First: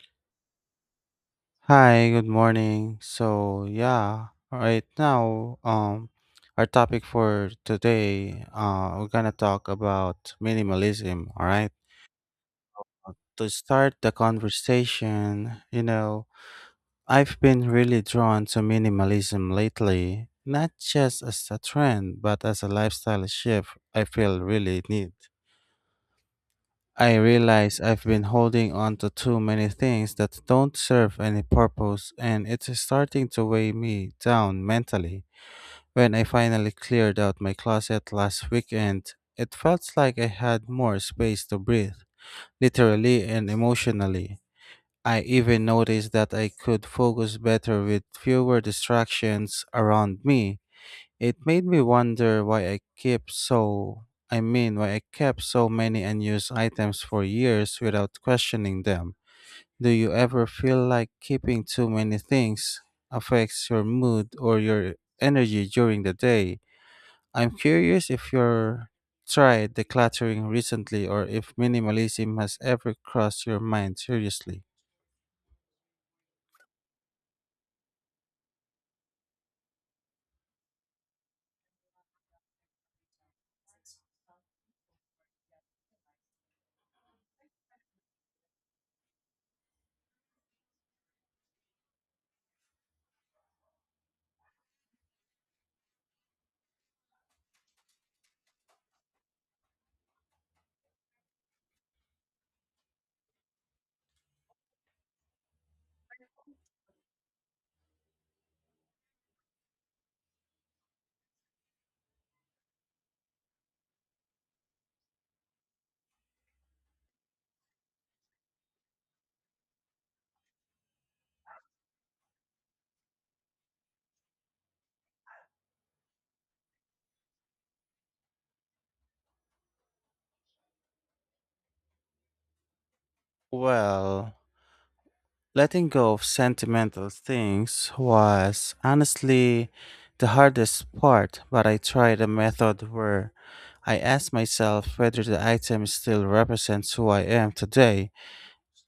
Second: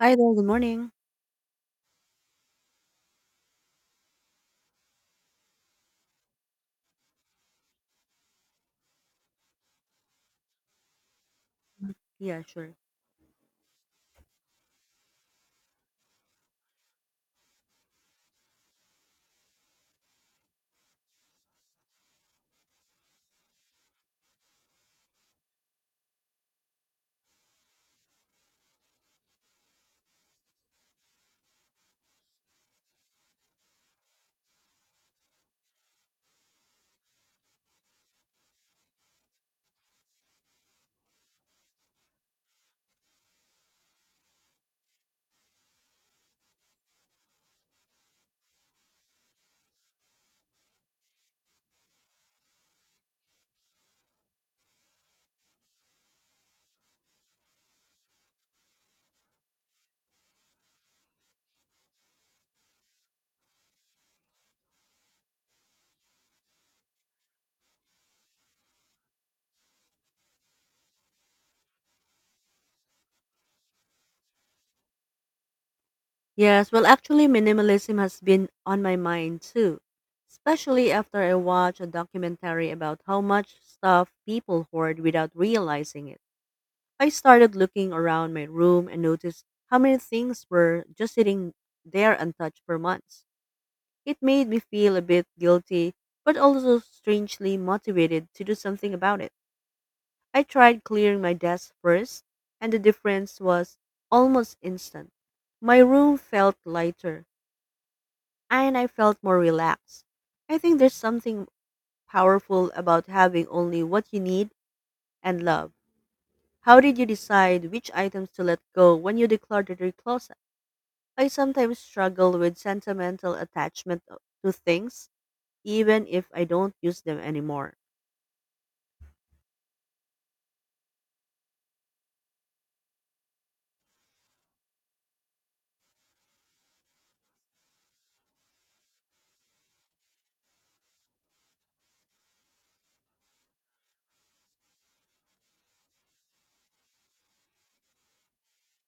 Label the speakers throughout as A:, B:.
A: Hi there, good morning.
B: Hi, good morning. Our topic for today, we're gonna talk about minimalism, all right?
A: Yeah, sure.
B: To start the conversation, I've been really drawn to minimalism lately, not just as a trend, but as a lifestyle shift I feel really need. I realize I've been holding on to too many things that don't serve any purpose, and it's starting to weigh me down mentally. When I finally cleared out my closet last weekend, it felt like I had more space to breathe, literally and emotionally. I even noticed that I could focus better with fewer distractions around me. It made me wonder why I kept so I mean why I kept so many unused items for years without questioning them. Do you ever feel like keeping too many things affects your mood or your energy during the day? I'm curious if you're tried decluttering recently or if minimalism has ever crossed your mind seriously.
A: Yes, well, actually, minimalism has been on my mind too, especially after I watched a documentary about how much stuff people hoard without realizing it. I started looking around my room and noticed how many things were just sitting there untouched for months. It made me feel a bit guilty, but also strangely motivated to do something about it. I tried clearing my desk first, and the difference was almost instant. My room felt lighter, and I felt more relaxed. I think there's something powerful about having only what you need and love. How did you decide which items to let go when you decluttered your closet? I sometimes struggle with sentimental attachment to things, even if I don't use them anymore.
B: Well, letting go of sentimental things was honestly the hardest part, but I tried a method where I asked myself whether the item still represents who I am today.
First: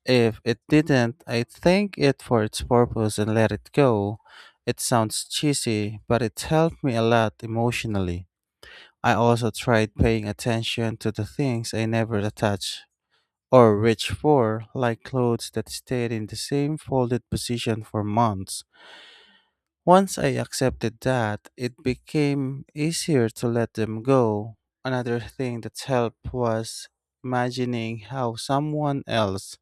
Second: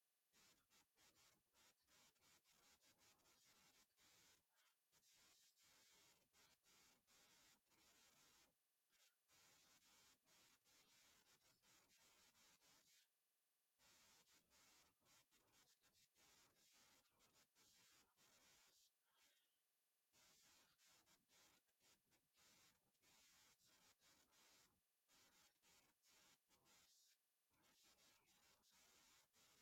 B: If it didn't, I thank it for its purpose and let it go. It sounds cheesy, but it helped me a lot emotionally. I also tried paying attention to the things I never attached or reach for, like clothes that stayed in the same folded position for months. Once I accepted that, it became easier to let them go. Another thing that helped was imagining how someone else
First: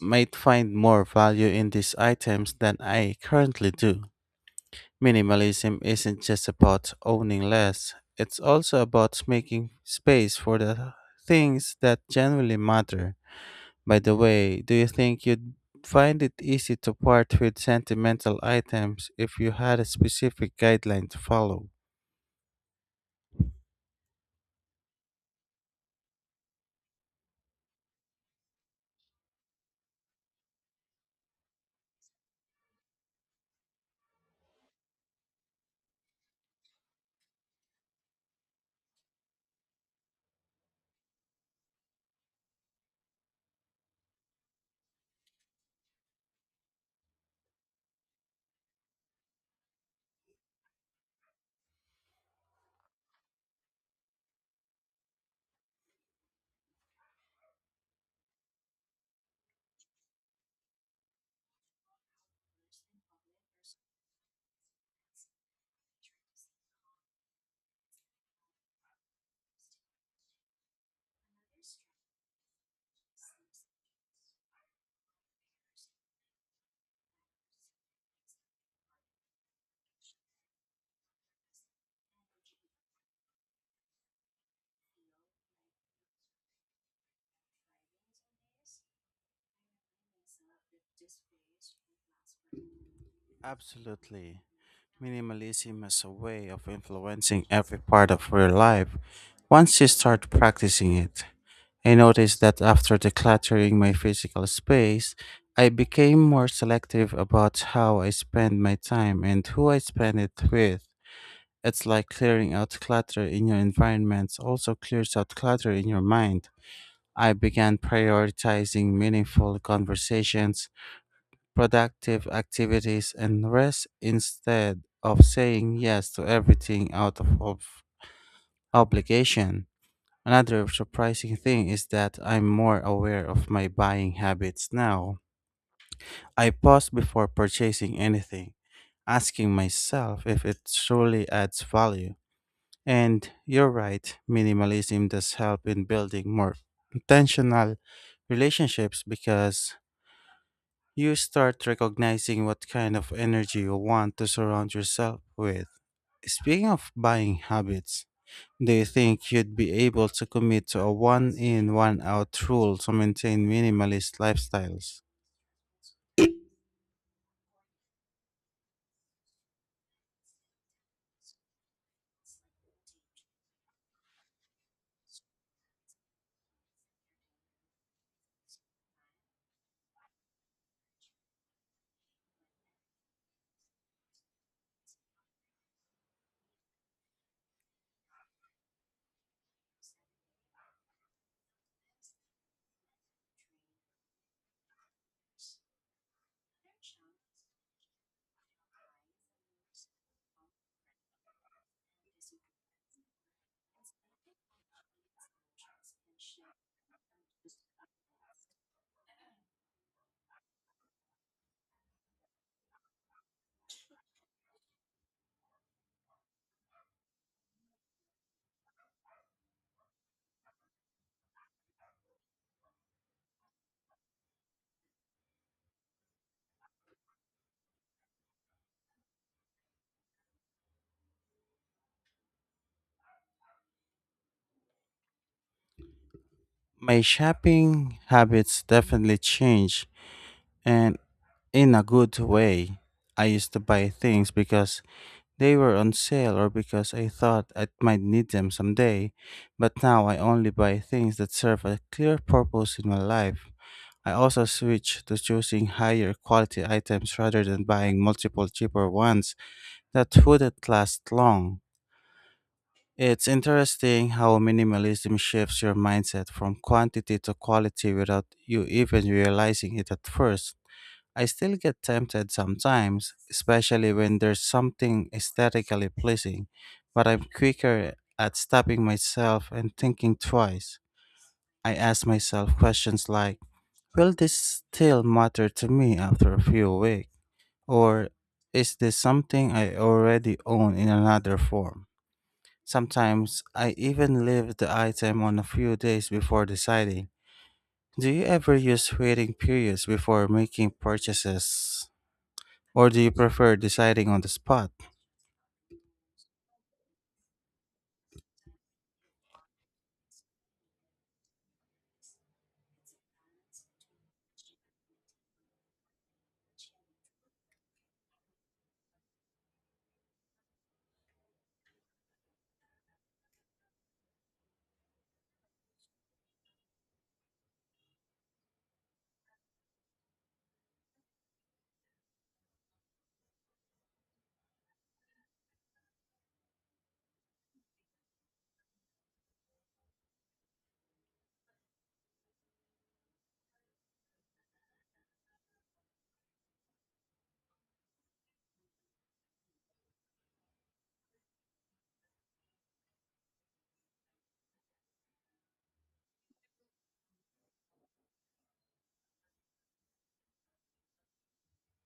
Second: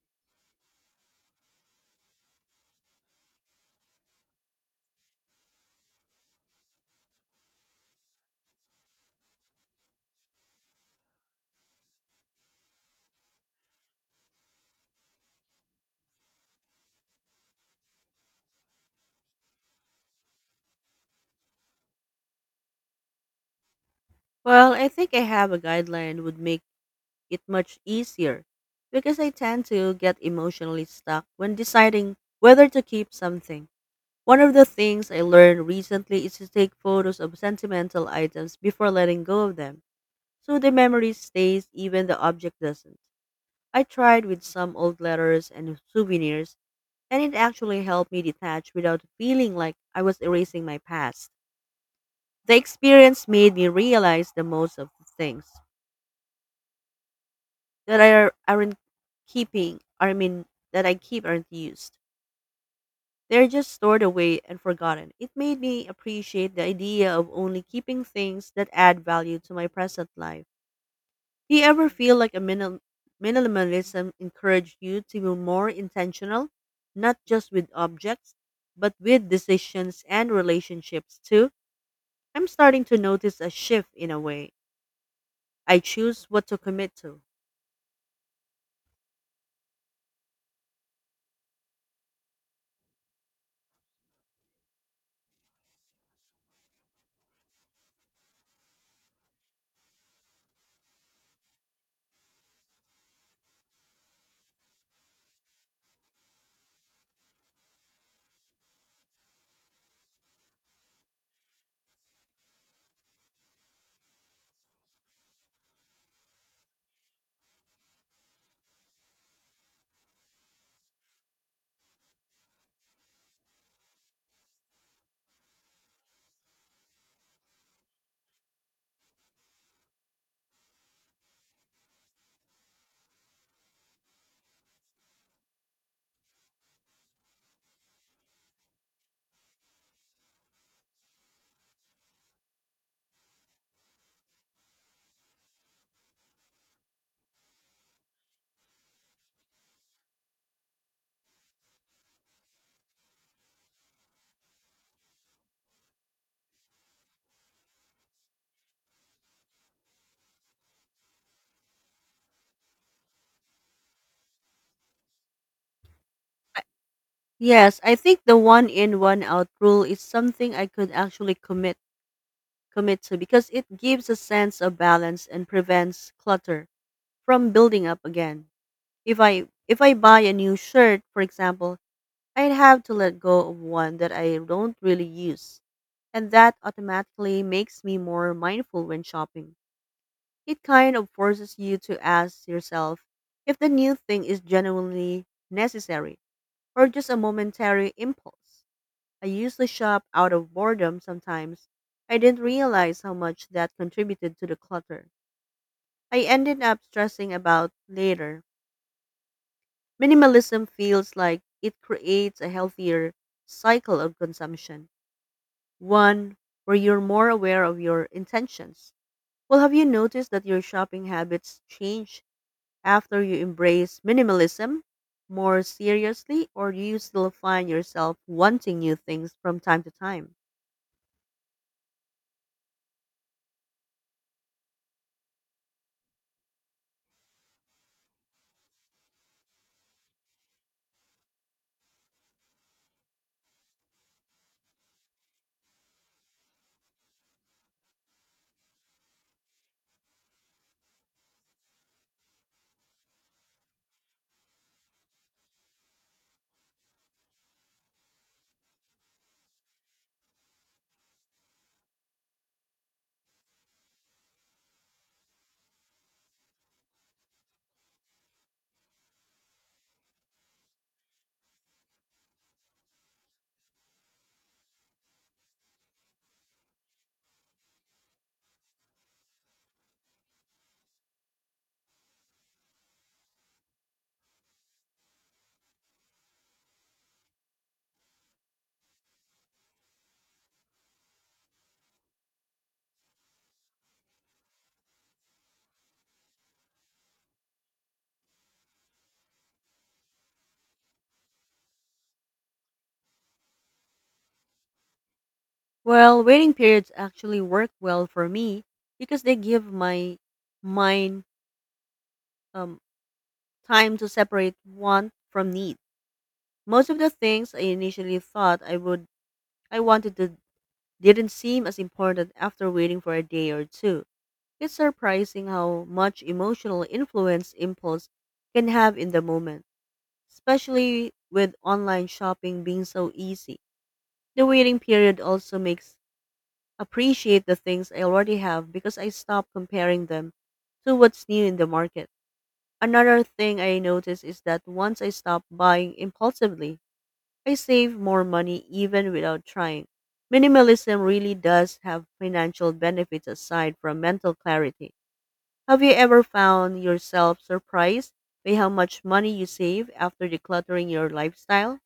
B: might find more value in these items than I currently do. Minimalism isn't just about owning less, it's also about making space for the things that genuinely matter. By the way, do you think you'd find it easy to part with sentimental items if you had a specific guideline to follow?
A: Well, I think I have a guideline would make it much easier because I tend to get emotionally stuck when deciding whether to keep something. One of the things I learned recently is to take photos of sentimental items before letting go of them, so the memory stays even the object doesn't. I tried with some old letters and souvenirs, and it actually helped me detach without feeling like I was erasing my past. The experience made me realize the most of the things that are aren't keeping I mean that I keep aren't used. They're just stored away and forgotten. It made me appreciate the idea of only keeping things that add value to my present life. Do you ever feel like a minimal minimalism encouraged you to be more intentional, not just with objects, but with decisions and relationships too? I'm starting to notice a shift in a way I choose what to commit to.
B: Absolutely. Minimalism is a way of influencing every part of your life once you start practicing it. I noticed that after decluttering my physical space, I became more selective about how I spend my time and who I spend it with. It's like clearing out clutter in your environments also clears out clutter in your mind. I began prioritizing meaningful conversations, productive activities, and rest instead of saying yes to everything out of obligation. Another surprising thing is that I'm more aware of my buying habits now. I pause before purchasing anything, asking myself if it truly adds value. And you're right, minimalism does help in building more intentional relationships because you start recognizing what kind of energy you want to surround yourself with. Speaking of buying habits, do you think you'd be able to commit to a one in, one out rule to maintain minimalist lifestyles?
A: Yes, I think the one in one out rule is something I could actually commit to because it gives a sense of balance and prevents clutter from building up again. If I buy a new shirt, for example, I'd have to let go of one that I don't really use. And that automatically makes me more mindful when shopping. It kind of forces you to ask yourself if the new thing is genuinely necessary or just a momentary impulse. I used to shop out of boredom sometimes. I didn't realize how much that contributed to the clutter. I ended up stressing about later. Minimalism feels like it creates a healthier cycle of consumption, one where you're more aware of your intentions. Well, have you noticed that your shopping habits change after you embrace minimalism more seriously, or do you still find yourself wanting new things from time to time?
B: My shopping habits definitely change, and in a good way. I used to buy things because they were on sale or because I thought I might need them someday, but now I only buy things that serve a clear purpose in my life. I also switched to choosing higher quality items rather than buying multiple cheaper ones that wouldn't last long. It's interesting how minimalism shifts your mindset from quantity to quality without you even realizing it at first. I still get tempted sometimes, especially when there's something aesthetically pleasing, but I'm quicker at stopping myself and thinking twice. I ask myself questions like, will this still matter to me after a few weeks? Or is this something I already own in another form? Sometimes I even leave the item on a few days before deciding. Do you ever use waiting periods before making purchases or do you prefer deciding on the spot?
A: Well, waiting periods actually work well for me because they give my mind um, time to separate want from need. Most of the things I initially thought I would I wanted to didn't seem as important after waiting for a day or two. It's surprising how much emotional influence impulse can have in the moment, especially with online shopping being so easy. The waiting period also makes appreciate the things I already have because I stop comparing them to what's new in the market. Another thing I notice is that once I stop buying impulsively, I save more money even without trying. Minimalism really does have financial benefits aside from mental clarity. Have you ever found yourself surprised by how much money you save after decluttering your lifestyle?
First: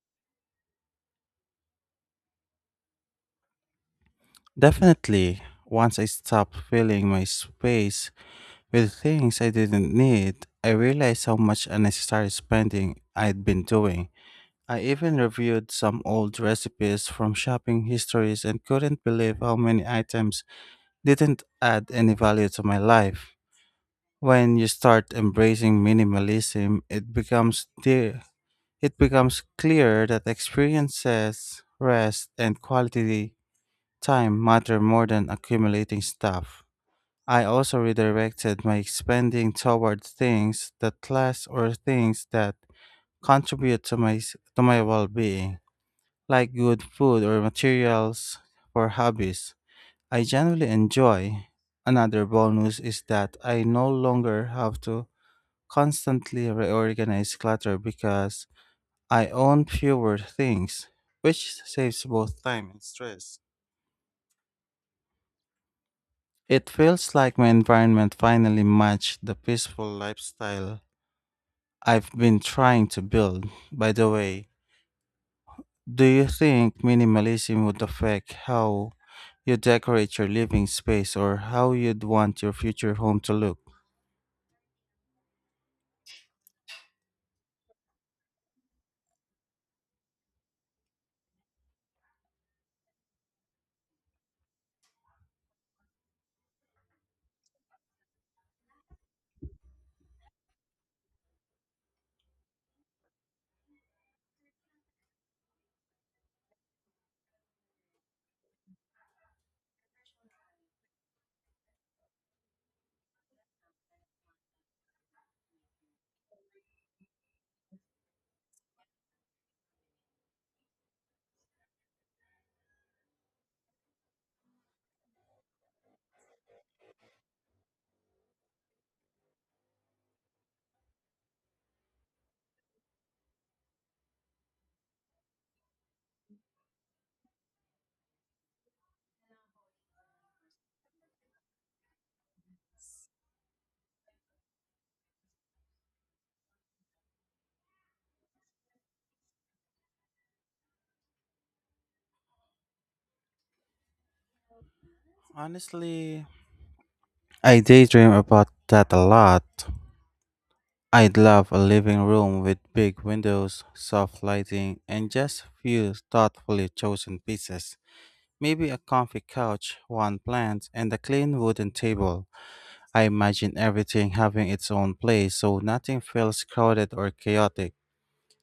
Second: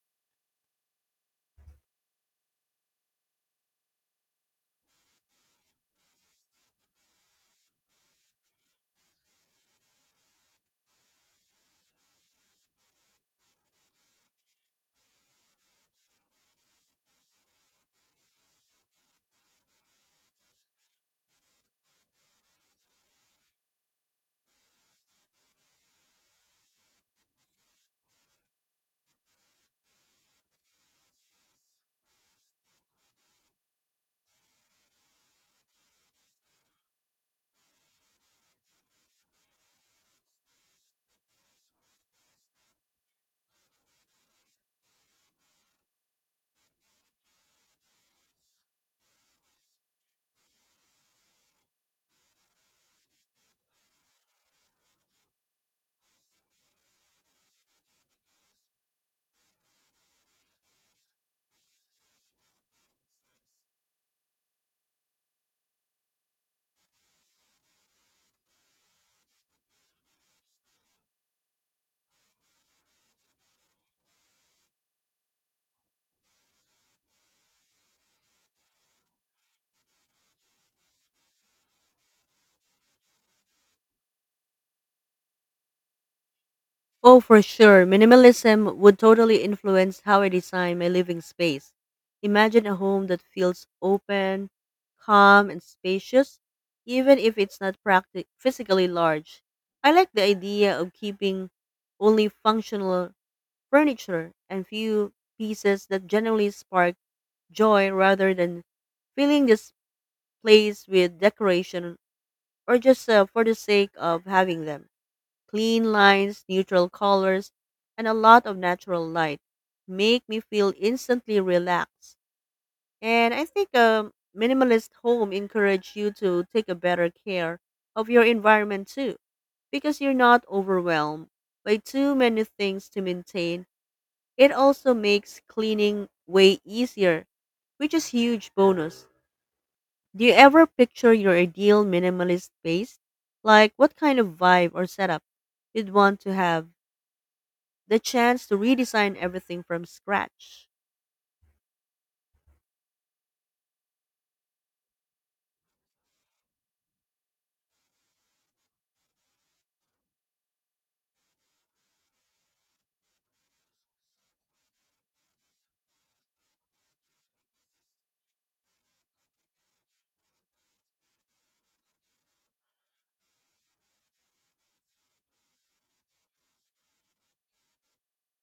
B: Definitely, once I stopped filling my space with things I didn't need, I realized how much unnecessary spending I'd been doing. I even reviewed some old recipes from shopping histories and couldn't believe how many items didn't add any value to my life. When you start embracing minimalism, it becomes dear. It becomes clear that experiences, rest, and quality time matter more than accumulating stuff. I also redirected my spending toward things that last or things that contribute to my well-being, like good food or materials for hobbies I generally enjoy. Another bonus is that I no longer have to constantly reorganize clutter because I own fewer things, which saves both time and stress. It feels like my environment finally matched the peaceful lifestyle I've been trying to build. By the way, do you think minimalism would affect how you decorate your living space or how you'd want your future home to look?
A: Oh, for sure. Minimalism would totally influence how I design my living space. Imagine a home that feels open, calm, and spacious, even if it's not physically large. I like the idea of keeping only functional furniture and few pieces that generally spark joy rather than filling this place with decoration or just for the sake of having them. Clean lines, neutral colors, and a lot of natural light make me feel instantly relaxed. And I think a minimalist home encourages you to take a better care of your environment too because you're not overwhelmed by too many things to maintain. It also makes cleaning way easier, which is huge bonus. Do you ever picture your ideal minimalist space? Like what kind of vibe or setup you'd want to have? The chance to redesign everything from scratch.
B: Honestly, I daydream about that a lot. I'd love a living room with big windows, soft lighting, and just a few thoughtfully chosen pieces. Maybe a comfy couch, one plant, and a clean wooden table. I imagine everything having its own place so nothing feels crowded or chaotic.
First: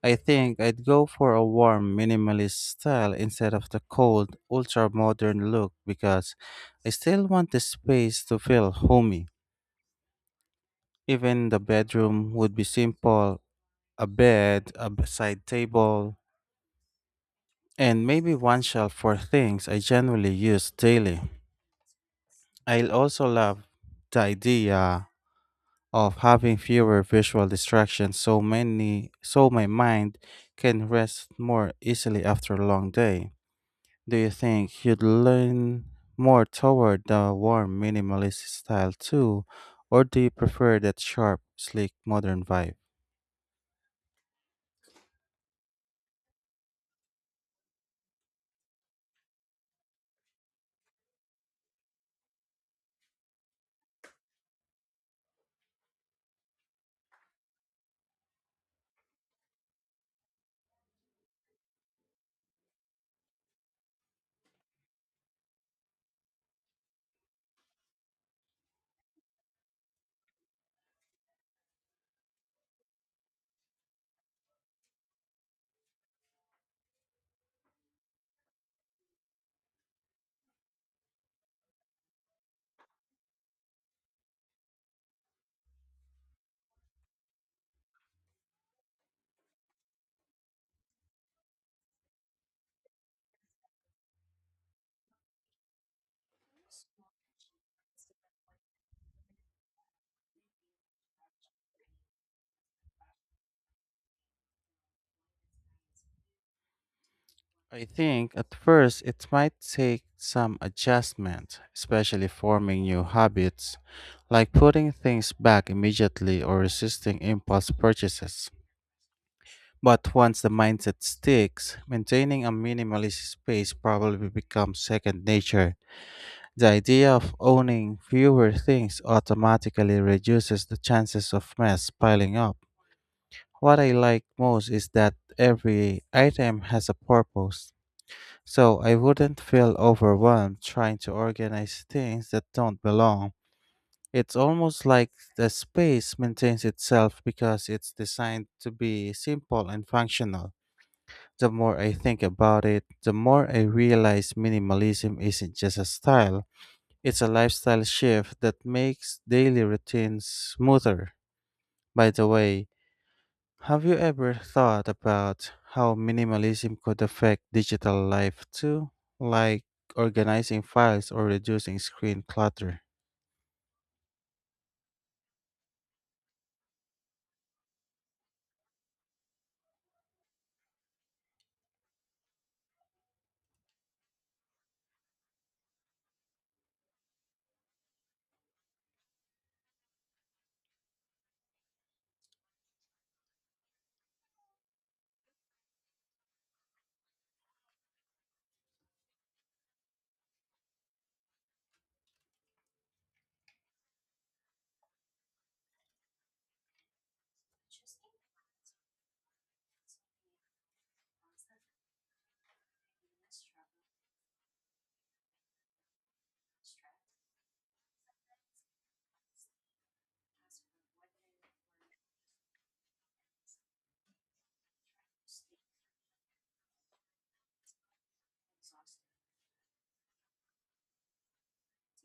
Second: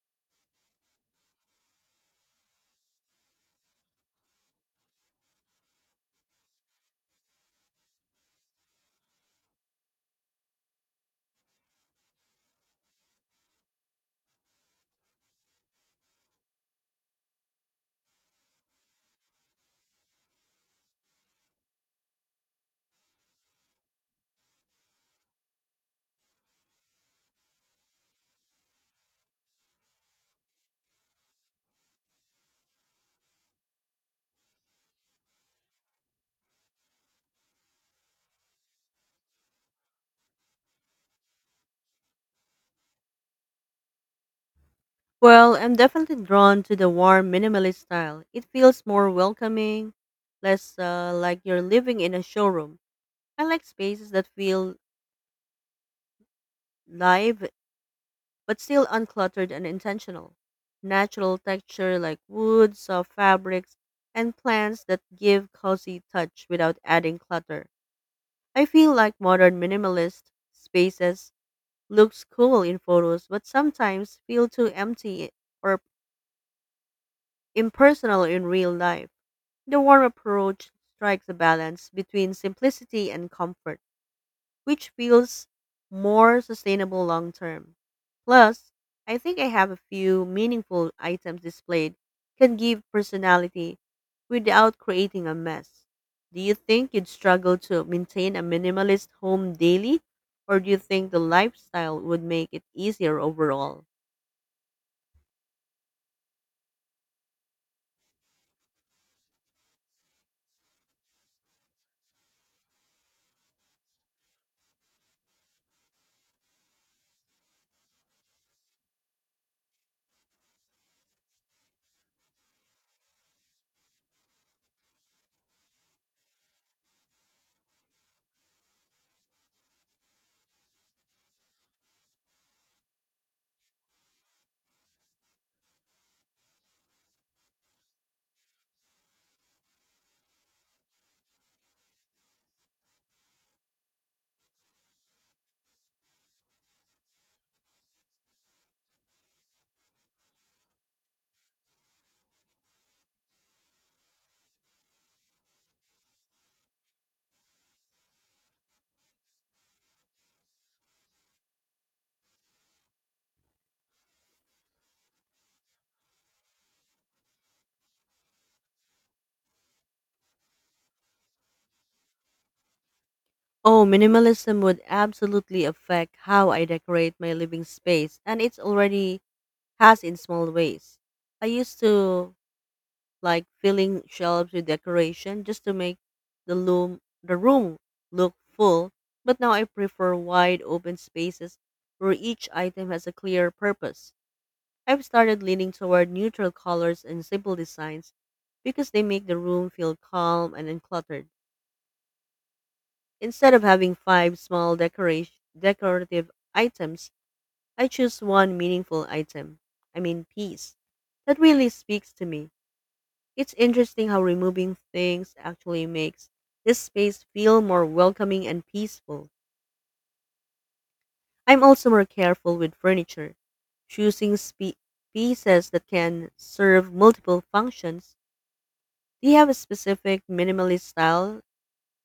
B: I think I'd go for a warm, minimalist style instead of the cold, ultra modern look because I still want the space to feel homey. Even the bedroom would be simple: a bed, side table, and maybe one shelf for things I generally use daily. I also love the idea of having fewer visual distractions so many so my mind can rest more easily after a long day. Do you think you'd lean more toward the warm minimalist style too, or do you prefer that sharp, sleek modern vibe?
A: Well, I'm definitely drawn to the warm minimalist style. It feels more welcoming, less like you're living in a showroom. I like spaces that feel live but still uncluttered and intentional. Natural texture like wood, soft fabrics, and plants that give cozy touch without adding clutter. I feel like modern minimalist spaces looks cool in photos but sometimes feel too empty or impersonal in real life. The warm approach strikes a balance between simplicity and comfort, which feels more sustainable long term. Plus, I think I have a few meaningful items displayed can give personality without creating a mess. Do you think you'd struggle to maintain a minimalist home daily? Or do you think the lifestyle would make it easier overall?
B: I think at first it might take some adjustment, especially forming new habits, like putting things back immediately or resisting impulse purchases. But once the mindset sticks, maintaining a minimalist space probably becomes second nature. The idea of owning fewer things automatically reduces the chances of mess piling up. What I like most is that every item has a purpose so I wouldn't feel overwhelmed trying to organize things that don't belong. It's almost like the space maintains itself because it's designed to be simple and functional. The more I think about it, the more I realize minimalism isn't just a style, it's a lifestyle shift that makes daily routines smoother. By the way, have you ever thought about how minimalism could affect digital life too, like organizing files or reducing screen clutter?
A: Oh, minimalism would absolutely affect how I decorate my living space, and it's already has in small ways. I used to like filling shelves with decoration just to make the room look full, but now I prefer wide open spaces where each item has a clear purpose. I've started leaning toward neutral colors and simple designs because they make the room feel calm and uncluttered. Instead of having five decorative items, I choose one meaningful item. I mean, piece. That really speaks to me. It's interesting how removing things actually makes this space feel more welcoming and peaceful. I'm also more careful with furniture, choosing pieces that can serve multiple functions. Do you have a specific minimalist style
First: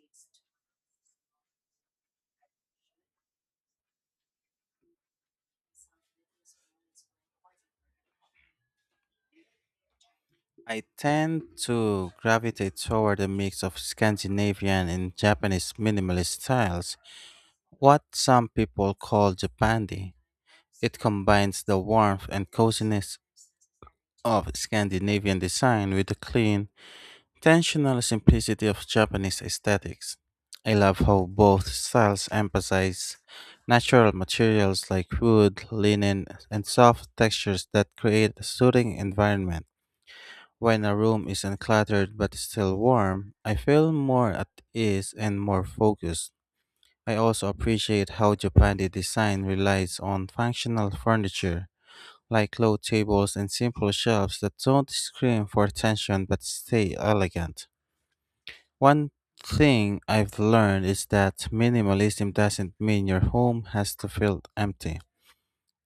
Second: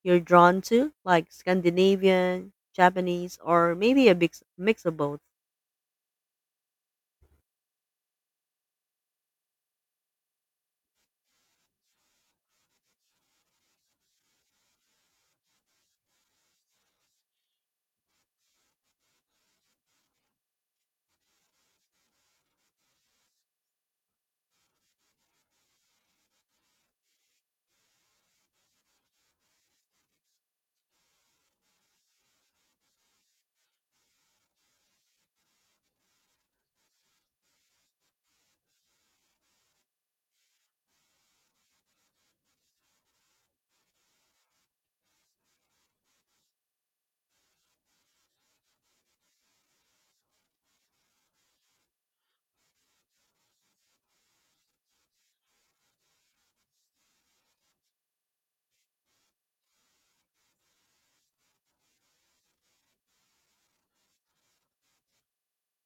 A: you're drawn to, like Scandinavian, Japanese, or maybe a mix of both?
B: I tend to gravitate toward a mix of Scandinavian and Japanese minimalist styles, what some people call Japandi. It combines the warmth and coziness of Scandinavian design with the clean, intentional simplicity of Japanese aesthetics. I love how both styles emphasize natural materials like wood, linen, and soft textures that create a soothing environment. When a room is uncluttered but still warm, I feel more at ease and more focused. I also appreciate how Japanese design relies on functional furniture, like low tables and simple shelves that don't scream for attention but stay elegant. One thing I've learned is that minimalism doesn't mean your home has to feel empty.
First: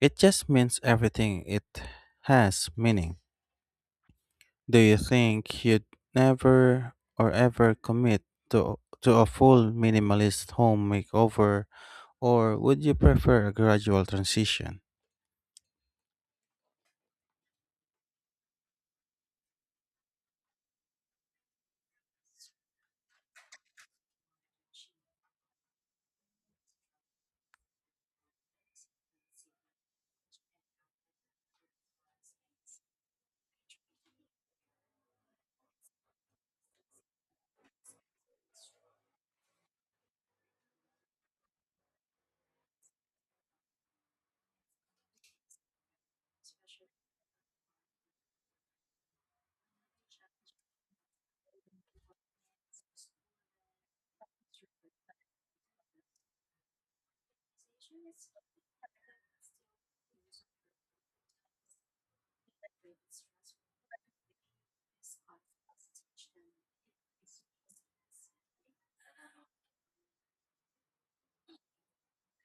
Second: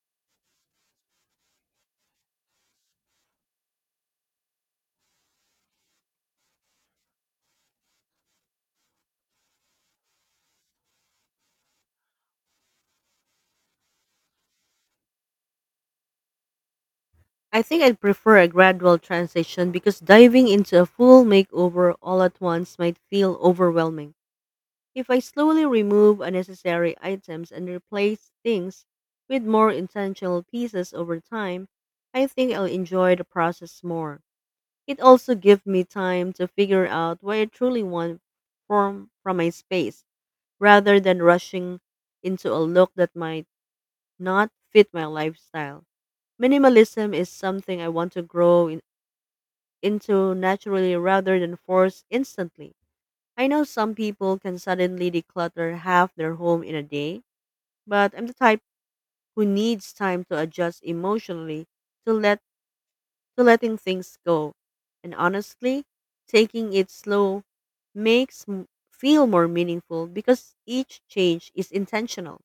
B: It just means everything it has meaning. Do you think you'd never or ever commit to a full minimalist home makeover or would you prefer a gradual transition?
A: I think I'd prefer a gradual transition because diving into a full makeover all at once might feel overwhelming. If I slowly remove unnecessary items and replace things with more intentional pieces over time, I think I'll enjoy the process more. It also gives me time to figure out what I truly want from my space rather than rushing into a look that might not fit my lifestyle. Minimalism is something I want to grow in, into naturally rather than force instantly. I know some people can suddenly declutter half their home in a day, but I'm the type who needs time to adjust emotionally to let to letting things go. And honestly, taking it slow makes feel more meaningful because each change is intentional.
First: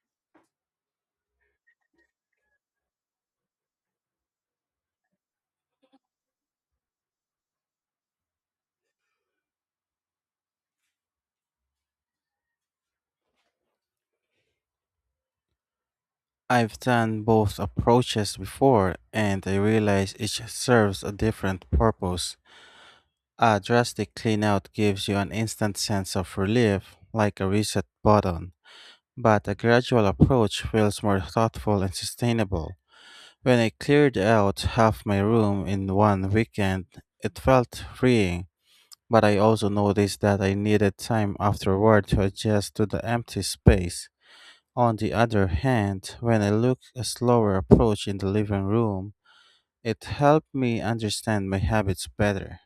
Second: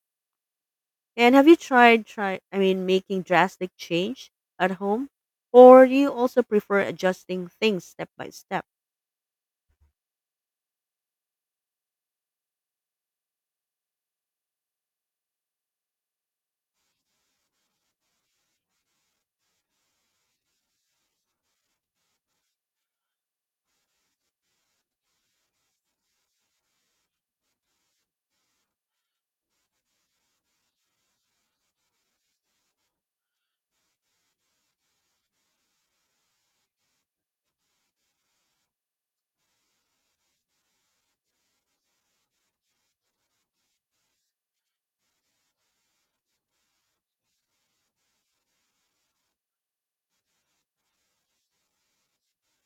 A: And have you tried try I mean making drastic change at home or do you also prefer adjusting things step by step?
B: I've done both approaches before and I realize each serves a different purpose. A drastic cleanout gives you an instant sense of relief, like a reset button, but a gradual approach feels more thoughtful and sustainable. When I cleared out half my room in one weekend, it felt freeing, but I also noticed that I needed time afterward to adjust to the empty space. On the other hand, when I took a slower approach in the living room, it helped me understand my habits better:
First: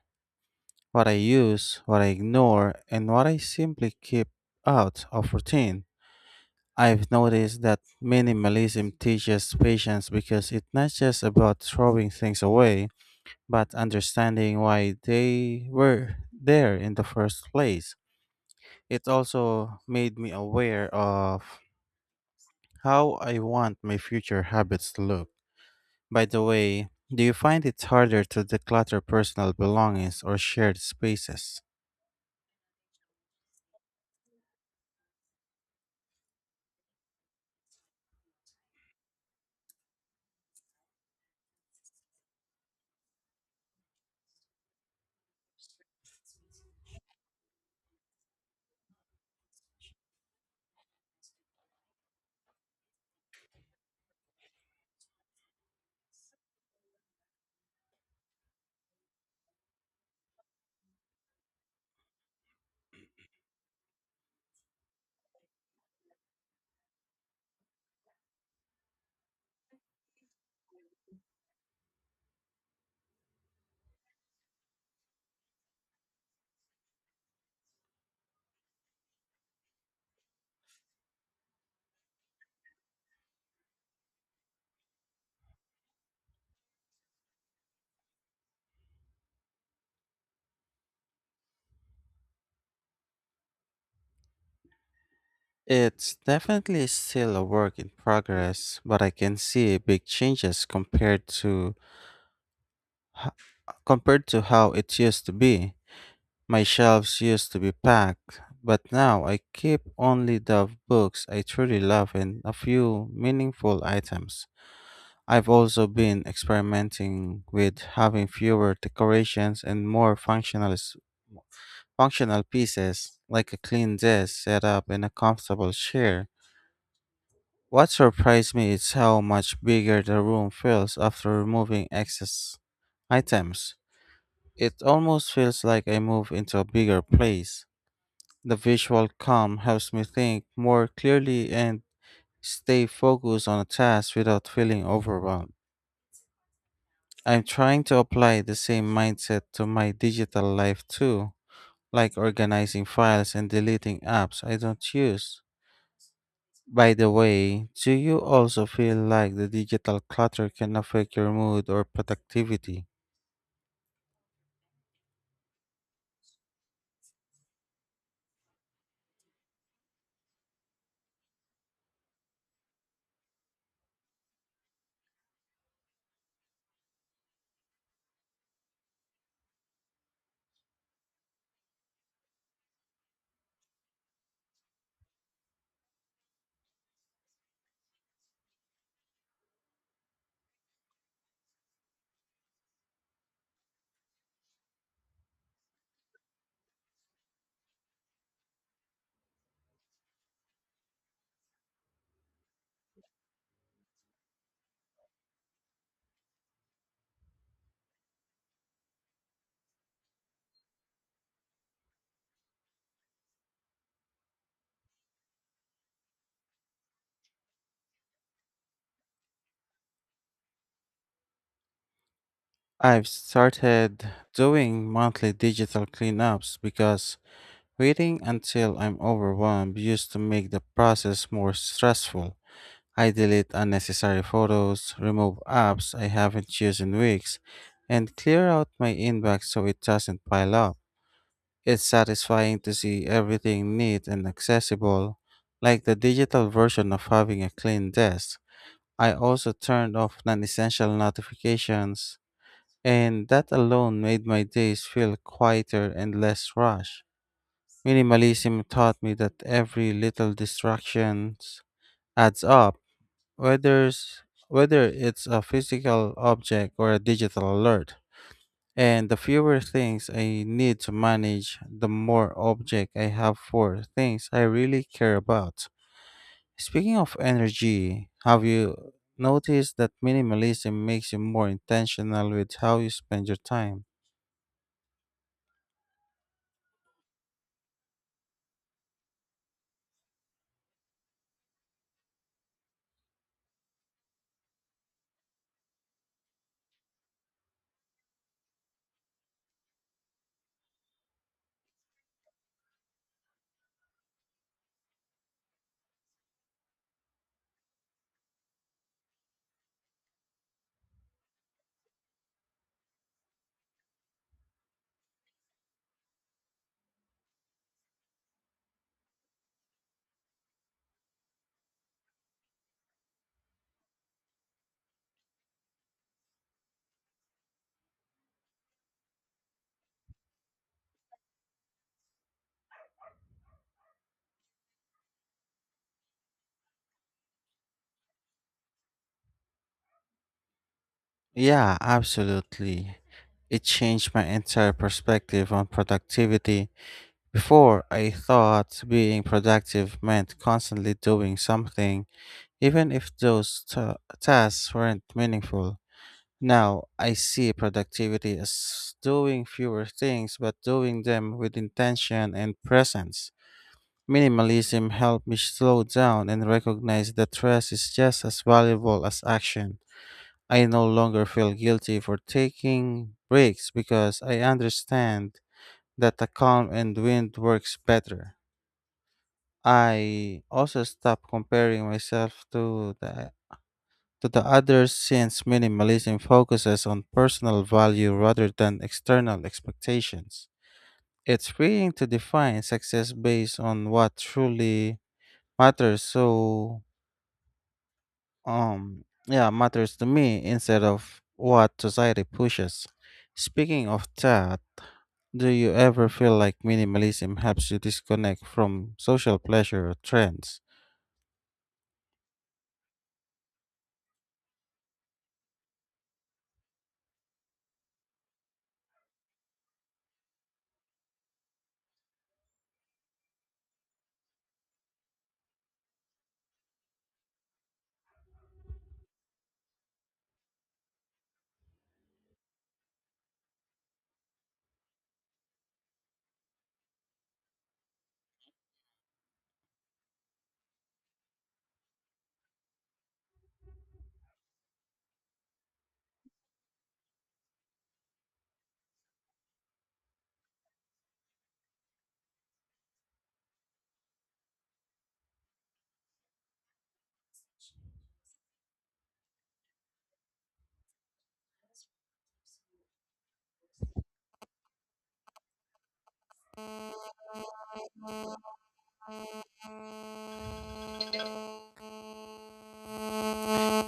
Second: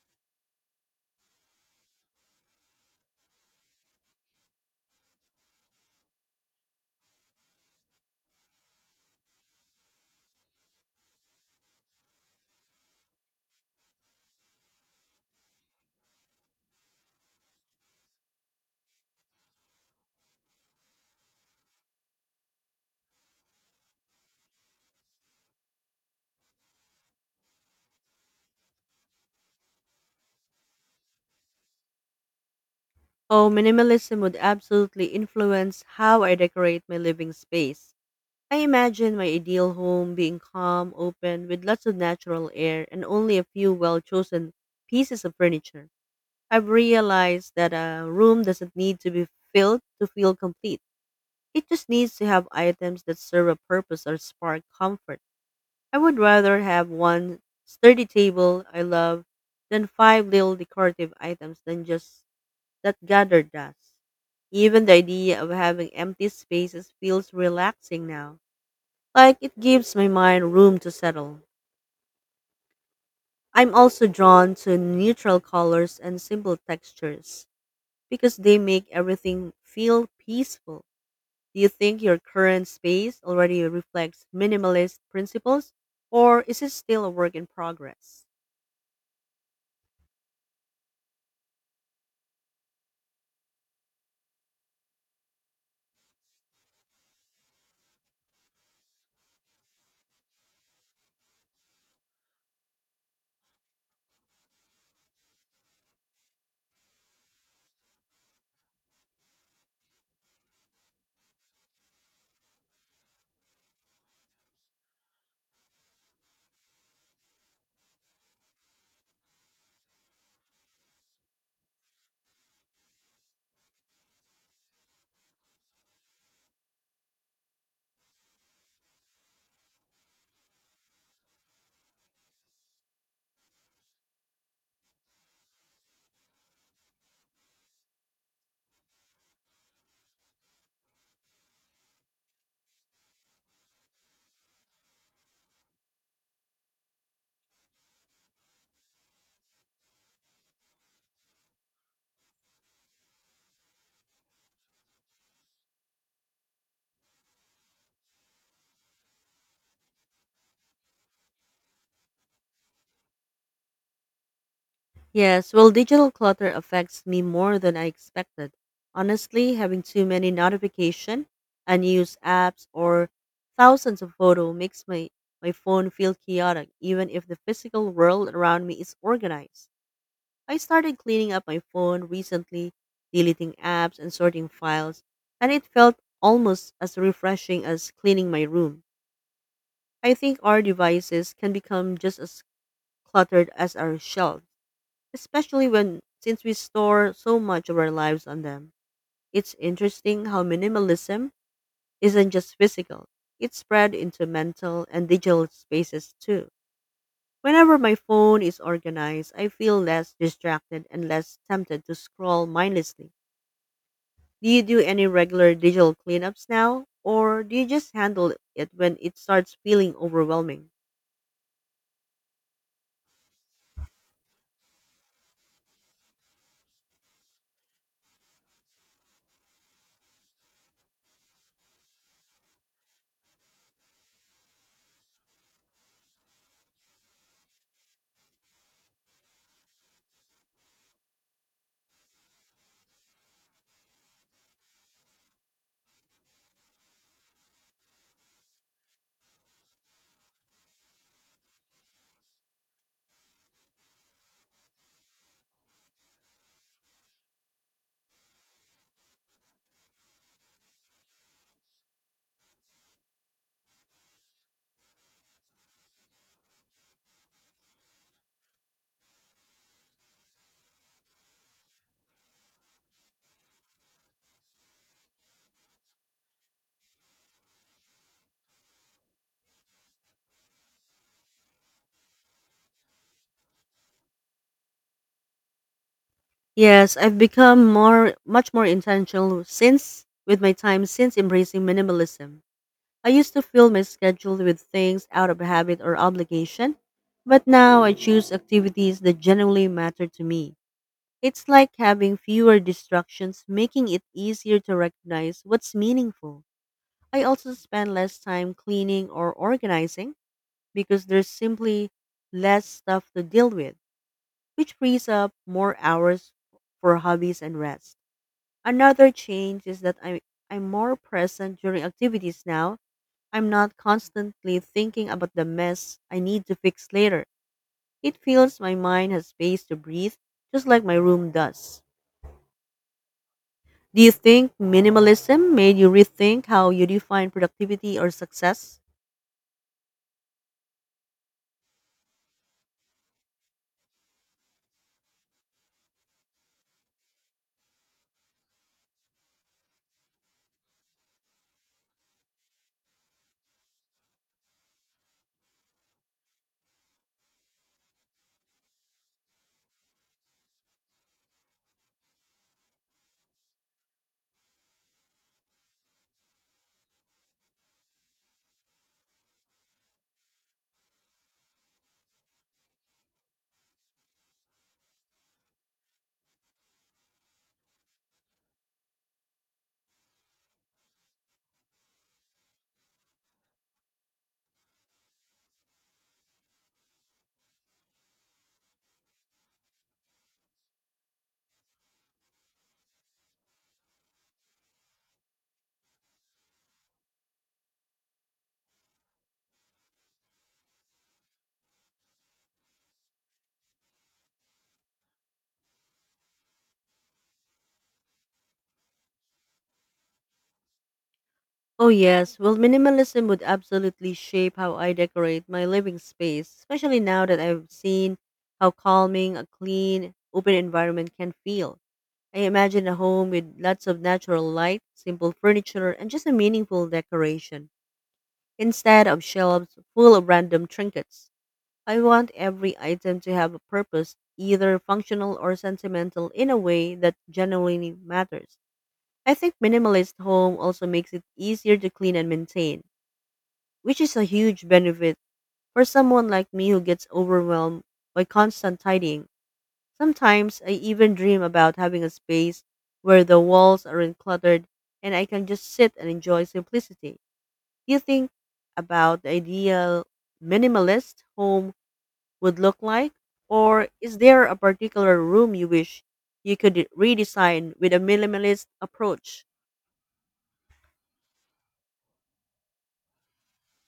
B: what I use, what I ignore, and what I simply keep out of routine. I've noticed that minimalism teaches patience because it's not just about throwing things away, but understanding why they were there in the first place. It also made me aware of how I want my future habits to look. By the way, do you find it harder to declutter personal belongings or shared spaces?
A: Oh, minimalism would absolutely influence how I decorate my living space. I imagine my ideal home being calm, open, with lots of natural air and only a few well chosen pieces of furniture. I've realized that a room doesn't need to be filled to feel complete. It just needs to have items that serve a purpose or spark comfort. I would rather have one sturdy table I love than five little decorative items than just that gather dust. Even the idea of having empty spaces feels relaxing now. Like it gives my mind room to settle. I'm also drawn to neutral colors and simple textures because they make everything feel peaceful. Do you think your current space already reflects minimalist principles or is it still a work in progress?
B: It's definitely still a work in progress, but I can see big changes h- compared to how it used to be. My shelves used to be packed, but now I keep only the books I truly love and a few meaningful items. I've also been experimenting with having fewer decorations and more functional pieces like a clean desk set up and a comfortable chair. What surprised me is how much bigger the room feels after removing excess items. It almost feels like I move into a bigger place. The visual calm helps me think more clearly and stay focused on a task without feeling overwhelmed. I'm trying to apply the same mindset to my digital life too, like organizing files and deleting apps I don't use. By the way, do you also feel like the digital clutter can affect your mood or productivity?
A: Yes, well, digital clutter affects me more than I expected. Honestly, having too many notification, unused apps, or thousands of photo makes my phone feel chaotic, even if the physical world around me is organized. I started cleaning up my phone recently, deleting apps and sorting files, and it felt almost as refreshing as cleaning my room. I think our devices can become just as cluttered as our shelves especially when since we store so much of our lives on them. It's interesting how minimalism isn't just physical. It's spread into mental and digital spaces too. Whenever my phone is organized, I feel less distracted and less tempted to scroll mindlessly. Do you do any regular digital cleanups now, or do you just handle it when it starts feeling overwhelming?
B: I've started doing monthly digital cleanups because waiting until I'm overwhelmed used to make the process more stressful. I delete unnecessary photos, remove apps I haven't used in weeks, and clear out my inbox so it doesn't pile up. It's satisfying to see everything neat and accessible, like the digital version of having a clean desk. I also turned off non essential notifications, and that alone made my days feel quieter and less rushed. Minimalism taught me that every little distraction adds up, whether, whether it's a physical object or a digital alert. And the fewer things I need to manage, the more object I have for things I really care about. Speaking of energy, have you noticed that minimalism makes you more intentional with how you spend your time?
A: Yes, I've become more much more intentional since with my time since embracing minimalism. I used to fill my schedule with things out of habit or obligation, but now I choose activities that genuinely matter to me. It's like having fewer distractions, making it easier to recognize what's meaningful. I also spend less time cleaning or organizing because there's simply less stuff to deal with, which frees up more hours for hobbies and rest. Another change is that I'm more present during activities now. I'm not constantly thinking about the mess I need to fix later. It feels my mind has space to breathe, just like my room does. Do you think minimalism made you rethink how you define productivity or success?
B: Yeah, absolutely. It changed my entire perspective on productivity. Before, I thought being productive meant constantly doing something, even if those tasks weren't meaningful. Now, I see productivity as doing fewer things but doing them with intention and presence. Minimalism helped me slow down and recognize that rest is just as valuable as action. I no longer feel guilty for taking breaks because I understand that a calm and wind works better. I also stopped comparing myself to the other since minimalism focuses on personal value rather than external expectations. It's freeing to define success based on what truly matters matters to me instead of what society pushes. Speaking of that, do you ever feel like minimalism helps you disconnect from social pleasure or trends?
A: Oh, yes. Well, minimalism would absolutely shape how I decorate my living space, especially now that I've seen how calming a clean, open environment can feel. I imagine a home with lots of natural light, simple furniture, and just a meaningful decoration, instead of shelves full of random trinkets. I want every item to have a purpose, either functional or sentimental, in a way that genuinely matters. I think minimalist home also makes it easier to clean and maintain, which is a huge benefit for someone like me who gets overwhelmed by constant tidying. Sometimes I even dream about having a space where the walls aren't cluttered and I can just sit and enjoy simplicity. Do you think about the ideal minimalist home would look like? Or is there a particular room you wish you could redesign with a minimalist approach?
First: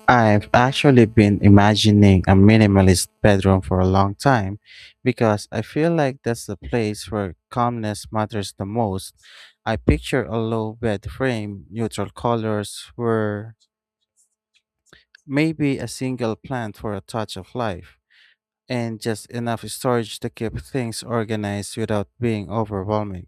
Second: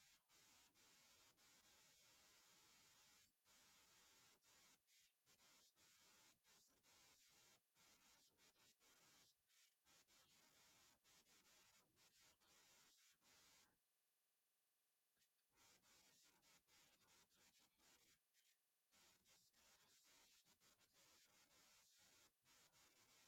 B: I've actually been imagining a minimalist bedroom for a long time because I feel like that's the place where calmness matters the most. I picture a low bed frame, neutral colors, where maybe a single plant for a touch of life, and just enough storage to keep things organized without being overwhelming.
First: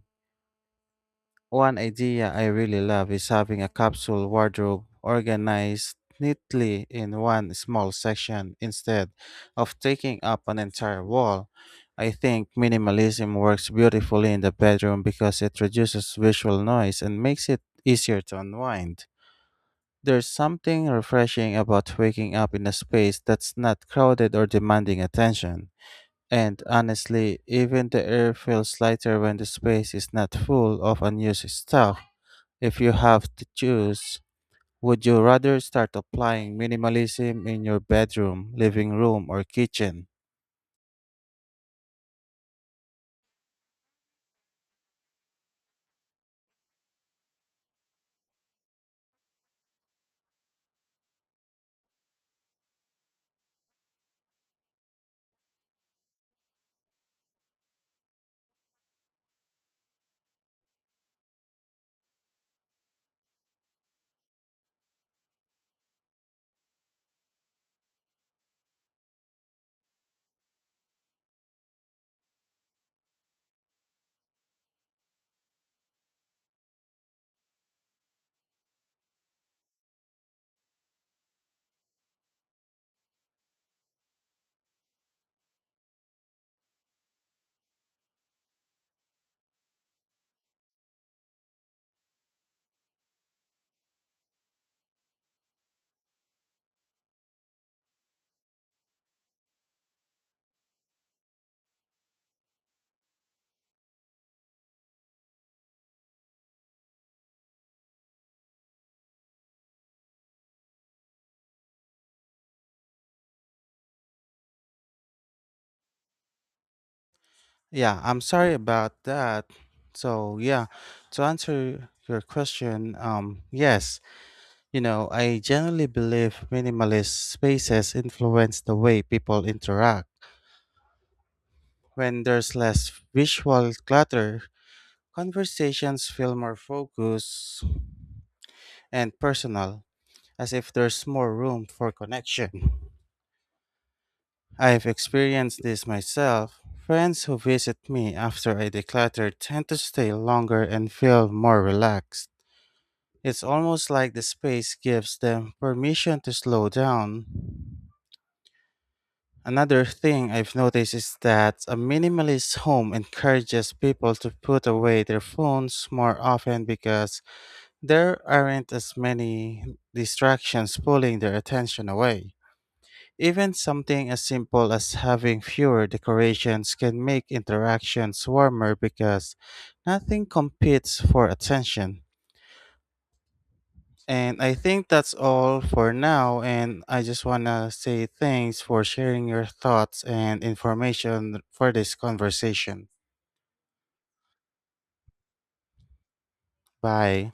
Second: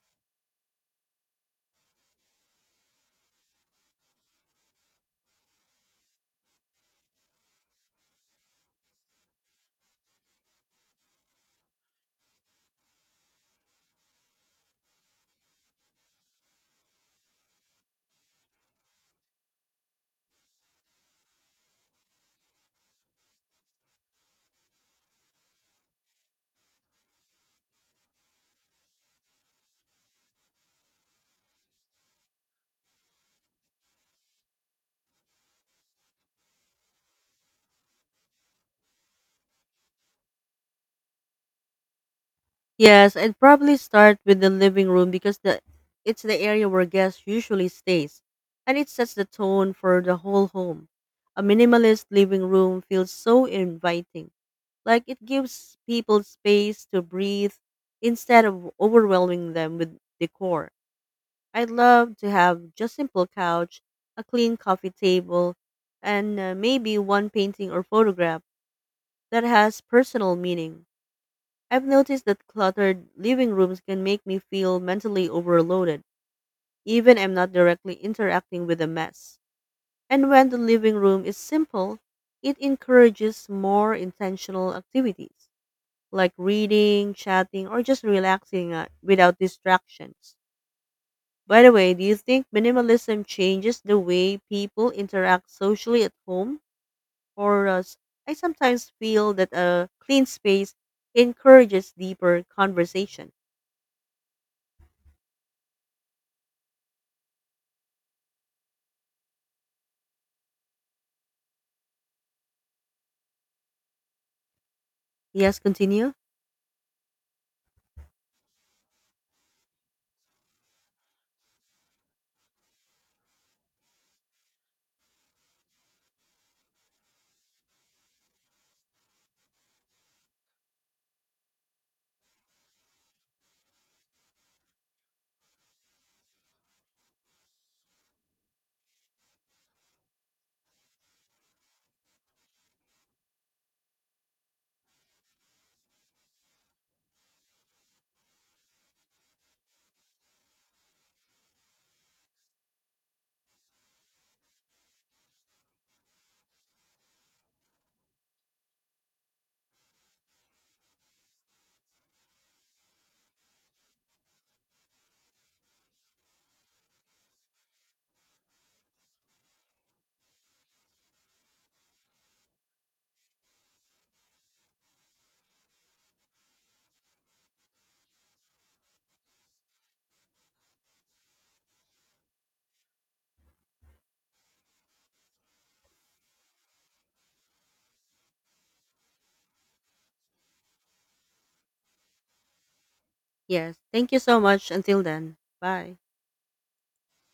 B: One idea I really love is having a capsule wardrobe organized neatly in one small section instead of taking up an entire wall. I think minimalism works beautifully in the bedroom because it reduces visual noise and makes it easier to unwind. There's something refreshing about waking up in a space that's not crowded or demanding attention. And honestly, even the air feels lighter when the space is not full of unused stuff. If you have to choose, would you rather start applying minimalism in your bedroom, living room, or kitchen?
A: Yes, I'd probably start with the living room because the it's the area where guests usually stays, and it sets the tone for the whole home. A minimalist living room feels so inviting. Like it gives people space to breathe instead of overwhelming them with decor. I'd love to have just simple couch, a clean coffee table, and maybe one painting or photograph that has personal meaning. I've noticed that cluttered living rooms can make me feel mentally overloaded, even I'm not directly interacting with the mess. And when the living room is simple, it encourages more intentional activities like reading, chatting, or just relaxing without distractions. By the way, do you think minimalism changes the way people interact socially at home? Or uh, s- I sometimes feel that a clean space encourages deeper conversation. Yes, continue.
B: Yeah, I'm sorry about that. So, yeah, to answer your question, yes, I generally believe minimalist spaces influence the way people interact. When there's less visual clutter, conversations feel more focused and personal, as if there's more room for connection. I've experienced this myself. Friends who visit me after I declutter tend to stay longer and feel more relaxed. It's almost like the space gives them permission to slow down. Another thing I've noticed is that a minimalist home encourages people to put away their phones more often because there aren't as many distractions pulling their attention away. Even something as simple as having fewer decorations can make interactions warmer because nothing competes for attention. And I think that's all for now. And I just want to say thanks for sharing your thoughts and information for this conversation.
A: Yes. Thank you so much. Until then. Bye.
B: Bye.